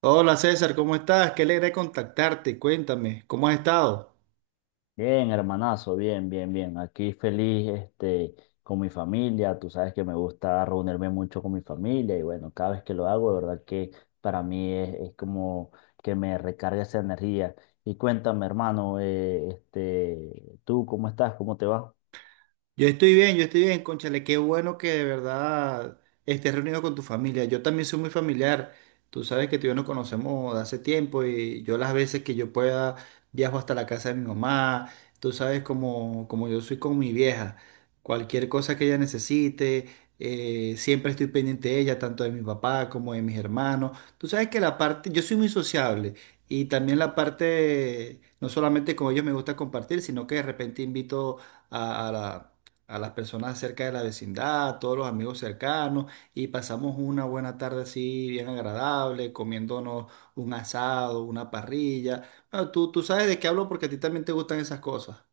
Hola César, ¿cómo estás? Qué alegre contactarte. Cuéntame, ¿cómo has estado? Bien, hermanazo, bien, bien, bien. Aquí feliz, con mi familia. Tú sabes que me gusta reunirme mucho con mi familia y bueno, cada vez que lo hago, de verdad que para mí es como que me recarga esa energía. Y cuéntame, hermano, ¿tú cómo estás? ¿Cómo te va? Yo estoy bien, cónchale, qué bueno que de verdad estés reunido con tu familia. Yo también soy muy familiar. Tú sabes que tú y yo nos conocemos de hace tiempo y yo las veces que yo pueda viajo hasta la casa de mi mamá. Tú sabes como yo soy con mi vieja. Cualquier cosa que ella necesite, siempre estoy pendiente de ella, tanto de mi papá como de mis hermanos. Tú sabes que la parte, yo soy muy sociable y también la parte, no solamente con ellos me gusta compartir, sino que de repente invito a, a la a las personas cerca de la vecindad, a todos los amigos cercanos, y pasamos una buena tarde así bien agradable, comiéndonos un asado, una parrilla. Bueno, tú sabes de qué hablo porque a ti también te gustan esas cosas.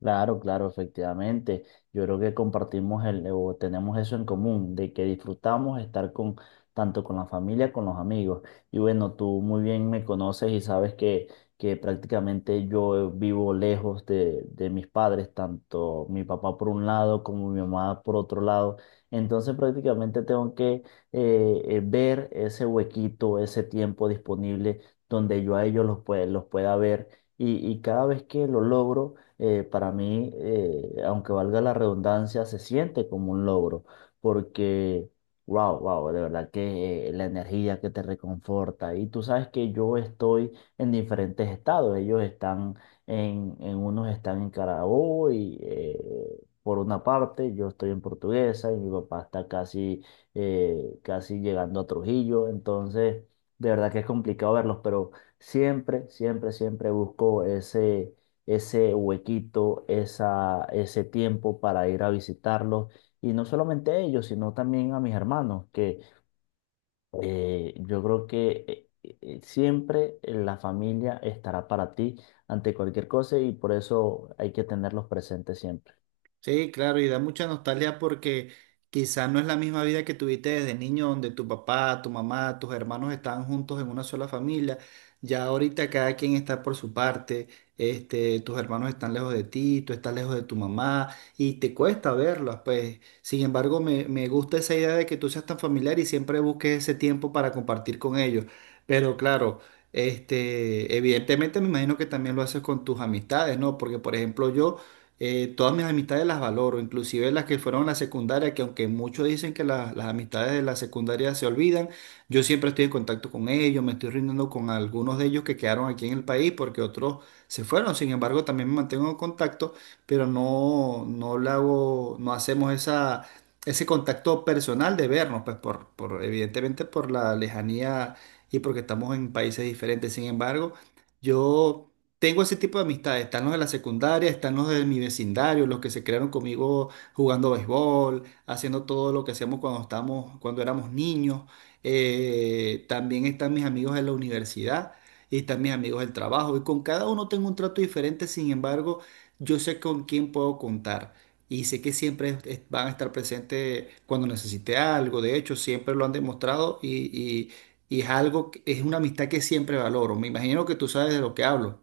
Claro, claro, efectivamente. Yo creo que compartimos el, o tenemos eso en común, de que disfrutamos estar con tanto con la familia, con los amigos. Y bueno, tú muy bien me conoces y sabes que prácticamente yo vivo lejos de mis padres, tanto mi papá por un lado como mi mamá por otro lado. Entonces prácticamente tengo que ver ese huequito, ese tiempo disponible donde yo a ellos los pueda ver. Y cada vez que lo logro, para mí, aunque valga la redundancia, se siente como un logro, porque, wow, de verdad que la energía que te reconforta. Y tú sabes que yo estoy en diferentes estados, ellos están en unos están en Carabobo Por una parte, yo estoy en Portuguesa y mi papá está casi llegando a Trujillo, entonces de verdad que es complicado verlos, pero siempre busco ese huequito, ese tiempo para ir a visitarlos. Y no solamente a ellos, sino también a mis hermanos, que yo creo que siempre la familia estará para ti ante cualquier cosa y por eso hay que tenerlos presentes siempre. Sí, claro, y da mucha nostalgia porque quizá no es la misma vida que tuviste desde niño, donde tu papá, tu mamá, tus hermanos estaban juntos en una sola familia. Ya ahorita cada quien está por su parte, este, tus hermanos están lejos de ti, tú estás lejos de tu mamá y te cuesta verlos, pues. Sin embargo, me gusta esa idea de que tú seas tan familiar y siempre busques ese tiempo para compartir con ellos. Pero claro, este, evidentemente me imagino que también lo haces con tus amistades, ¿no? Porque, por ejemplo, yo todas mis amistades las valoro, inclusive las que fueron a la secundaria, que aunque muchos dicen que las amistades de la secundaria se olvidan, yo siempre estoy en contacto con ellos, me estoy rindiendo con algunos de ellos que quedaron aquí en el país porque otros se fueron, sin embargo también me mantengo en contacto, pero no, no le hago, no hacemos ese contacto personal de vernos, pues evidentemente por la lejanía y porque estamos en países diferentes, sin embargo, yo tengo ese tipo de amistades, están los de la secundaria, están los de mi vecindario, los que se crearon conmigo jugando béisbol, haciendo todo lo que hacíamos cuando éramos niños. También están mis amigos de la universidad y están mis amigos del trabajo. Y con cada uno tengo un trato diferente, sin embargo, yo sé con quién puedo contar. Y sé que siempre van a estar presentes cuando necesite algo. De hecho, siempre lo han demostrado y y es algo, es una amistad que siempre valoro. Me imagino que tú sabes de lo que hablo.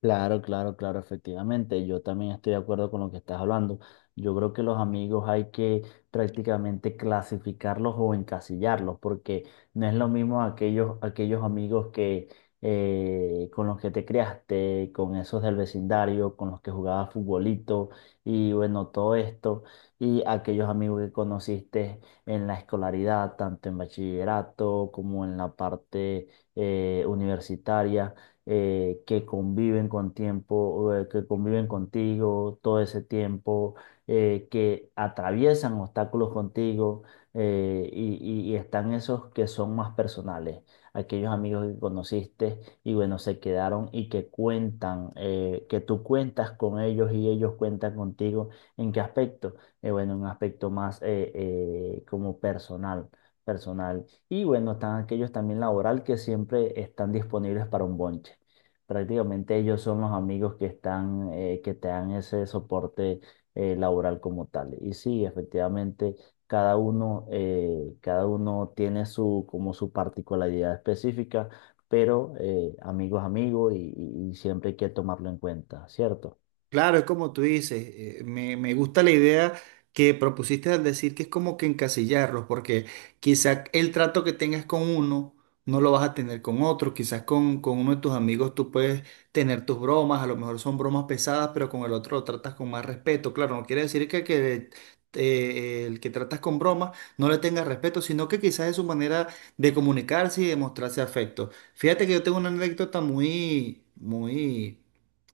Claro, claro, claro, efectivamente. Yo también estoy de acuerdo con lo que estás hablando. Yo creo que los amigos hay que prácticamente clasificarlos o encasillarlos, porque no es lo mismo aquellos amigos que con los que te criaste, con esos del vecindario, con los que jugabas futbolito y bueno, todo esto, y aquellos amigos que conociste en la escolaridad, tanto en bachillerato como en la parte universitaria, que conviven con tiempo, que conviven contigo todo ese tiempo, que atraviesan obstáculos contigo, y están esos que son más personales, aquellos amigos que conociste y bueno, se quedaron y que cuentan, que tú cuentas con ellos y ellos cuentan contigo. ¿En qué aspecto? Bueno, un aspecto más como personal, personal y bueno, están aquellos también laboral que siempre están disponibles para un bonche. Prácticamente ellos son los amigos que están, que te dan ese soporte laboral como tal. Y sí, efectivamente, cada uno tiene su, como su particularidad específica, pero amigos, amigos y siempre hay que tomarlo en cuenta, ¿cierto? Claro, es como tú dices, me gusta la idea que propusiste al decir que es como que encasillarlos, porque quizás el trato que tengas con uno no lo vas a tener con otro, quizás con uno de tus amigos tú puedes tener tus bromas, a lo mejor son bromas pesadas, pero con el otro lo tratas con más respeto. Claro, no quiere decir el que tratas con bromas no le tengas respeto, sino que quizás es su manera de comunicarse y de mostrarse afecto. Fíjate que yo tengo una anécdota muy, muy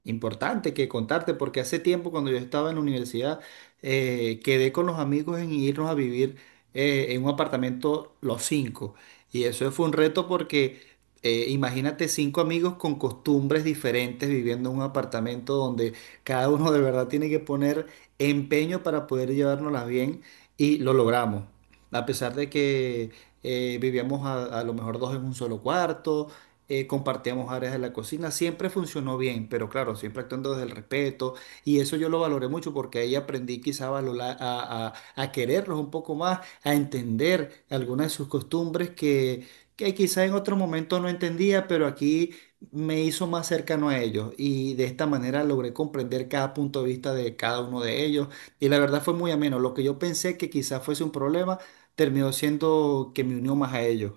importante que contarte, porque hace tiempo cuando yo estaba en la universidad, quedé con los amigos en irnos a vivir en un apartamento los cinco. Y eso fue un reto porque imagínate cinco amigos con costumbres diferentes viviendo en un apartamento donde cada uno de verdad tiene que poner empeño para poder llevárnoslas bien y lo logramos. A pesar de que vivíamos a lo mejor dos en un solo cuarto, compartíamos áreas de la cocina, siempre funcionó bien, pero claro, siempre actuando desde el respeto y eso yo lo valoré mucho porque ahí aprendí quizá a quererlos un poco más, a entender algunas de sus costumbres que quizá en otro momento no entendía, pero aquí me hizo más cercano a ellos y de esta manera logré comprender cada punto de vista de cada uno de ellos y la verdad fue muy ameno, lo que yo pensé que quizá fuese un problema terminó siendo que me unió más a ellos.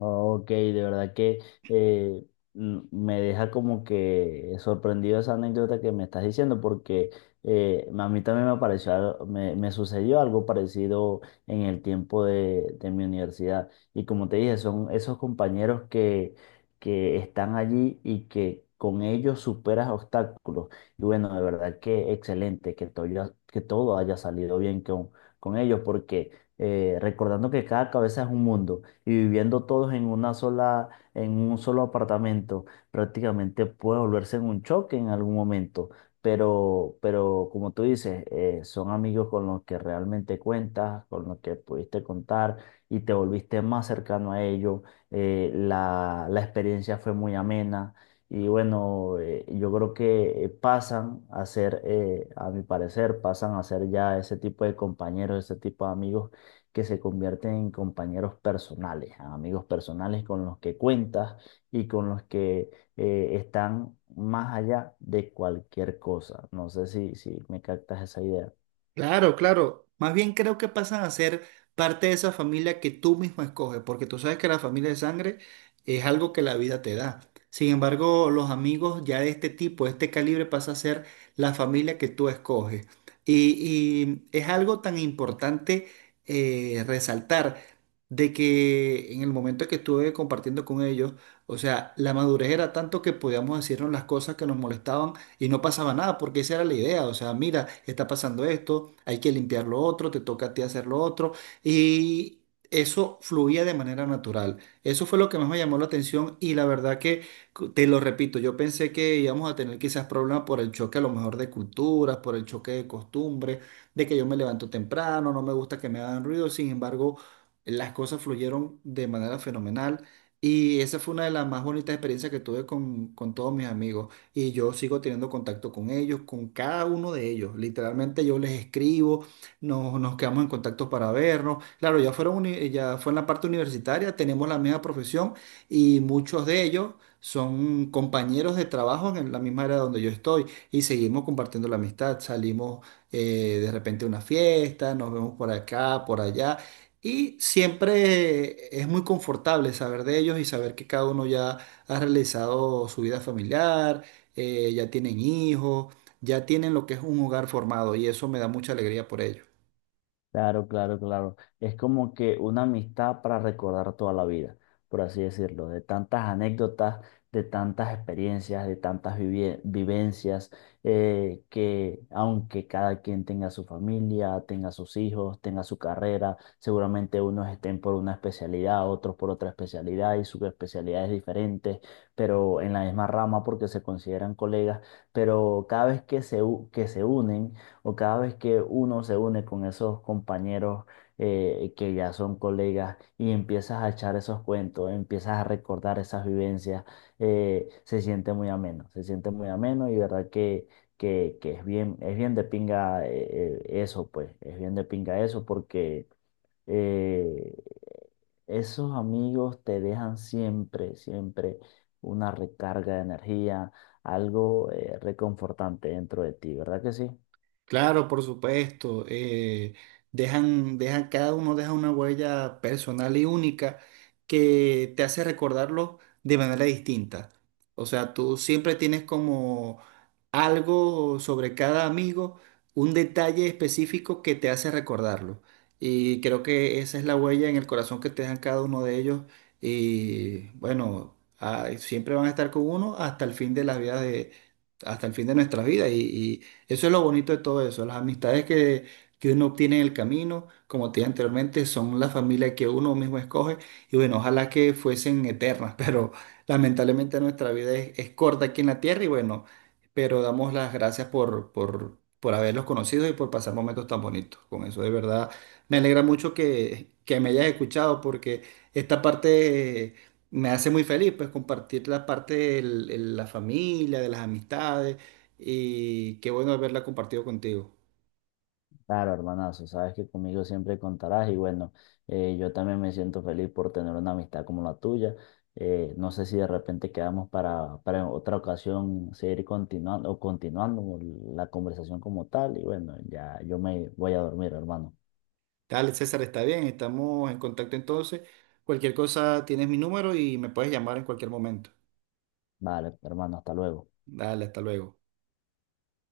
Oh, ok, de verdad que eh, me deja como que sorprendido esa anécdota que me estás diciendo, porque a mí también me pareció, al- me sucedió algo parecido en el tiempo de mi universidad. Y como te dije, son esos compañeros que están allí y que con ellos superas obstáculos. Y bueno, de verdad que excelente que que todo haya salido bien con ellos, porque recordando que cada cabeza es un mundo y viviendo todos en una sola, en un solo apartamento, prácticamente puede volverse en un choque en algún momento. Pero como tú dices, son amigos con los que realmente cuentas, con los que pudiste contar y te volviste más cercano a ellos. La experiencia fue muy amena. Y bueno, yo creo que pasan a ser, a mi parecer, pasan a ser ya ese tipo de compañeros, ese tipo de amigos que se convierten en compañeros personales, amigos personales con los que cuentas y con los que están más allá de cualquier cosa. No sé si, si me captas esa idea. Claro, claro. Más bien creo que pasan a ser parte de esa familia que tú mismo escoges, porque tú sabes que la familia de sangre es algo que la vida te da. Sin embargo, los amigos ya de este tipo, de este calibre, pasa a ser la familia que tú escoges. Y, y es algo tan importante resaltar de que en el momento que estuve compartiendo con ellos, o sea, la madurez era tanto que podíamos decirnos las cosas que nos molestaban y no pasaba nada, porque esa era la idea, o sea, mira, está pasando esto, hay que limpiar lo otro, te toca a ti hacer lo otro, y eso fluía de manera natural. Eso fue lo que más me llamó la atención y la verdad que, te lo repito, yo pensé que íbamos a tener quizás problemas por el choque a lo mejor de culturas, por el choque de costumbres, de que yo me levanto temprano, no me gusta que me hagan ruido, sin embargo, las cosas fluyeron de manera fenomenal. Y esa fue una de las más bonitas experiencias que tuve con todos mis amigos y yo sigo teniendo contacto con ellos, con cada uno de ellos. Literalmente yo les escribo, nos quedamos en contacto para vernos. Claro, ya fue en la parte universitaria, tenemos la misma profesión y muchos de ellos son compañeros de trabajo en la misma área donde yo estoy y seguimos compartiendo la amistad. Salimos de repente a una fiesta, nos vemos por acá, por allá. Y siempre es muy confortable saber de ellos y saber que cada uno ya ha realizado su vida familiar, ya tienen hijos, ya tienen lo que es un hogar formado y eso me da mucha alegría por ellos. Claro, claro, claro. Es como que una amistad para recordar toda la vida, por así decirlo, de tantas anécdotas, de tantas experiencias, de tantas vivencias, que aunque cada quien tenga su familia, tenga sus hijos, tenga su carrera, seguramente unos estén por una especialidad, otros por otra especialidad y subespecialidades diferentes, pero en la misma rama porque se consideran colegas, pero cada vez que que se unen o cada vez que uno se une con esos compañeros que ya son colegas y empiezas a echar esos cuentos, empiezas a recordar esas vivencias, se siente muy ameno, se siente muy ameno y verdad que es bien de pinga eso, pues, es bien de pinga eso porque... eh, esos amigos te dejan siempre, siempre una recarga de energía, algo reconfortante dentro de ti, ¿verdad que sí? Claro, por supuesto. Cada uno deja una huella personal y única que te hace recordarlo de manera distinta. O sea, tú siempre tienes como algo sobre cada amigo, un detalle específico que te hace recordarlo. Y creo que esa es la huella en el corazón que te dejan cada uno de ellos. Y bueno, ah, siempre van a estar con uno hasta el fin de nuestra vida. Eso es lo bonito de todo eso. Las amistades que uno obtiene en el camino, como te dije anteriormente, son la familia que uno mismo escoge. Y bueno, ojalá que fuesen eternas, pero lamentablemente nuestra vida es corta aquí en la tierra. Y bueno, pero damos las gracias por haberlos conocido y por pasar momentos tan bonitos. Con eso, de verdad, me alegra mucho que me hayas escuchado porque esta parte me hace muy feliz, pues, compartir la parte de la familia, de las amistades, y qué bueno haberla compartido contigo. Claro, hermanazo, sabes que conmigo siempre contarás y bueno, yo también me siento feliz por tener una amistad como la tuya. No sé si de repente quedamos para en otra ocasión seguir continuando o continuando la conversación como tal y bueno, ya yo me voy a dormir, hermano. Dale, César, está bien, estamos en contacto entonces. Cualquier cosa, tienes mi número y me puedes llamar en cualquier momento. Vale, hermano, hasta luego. Dale, hasta luego.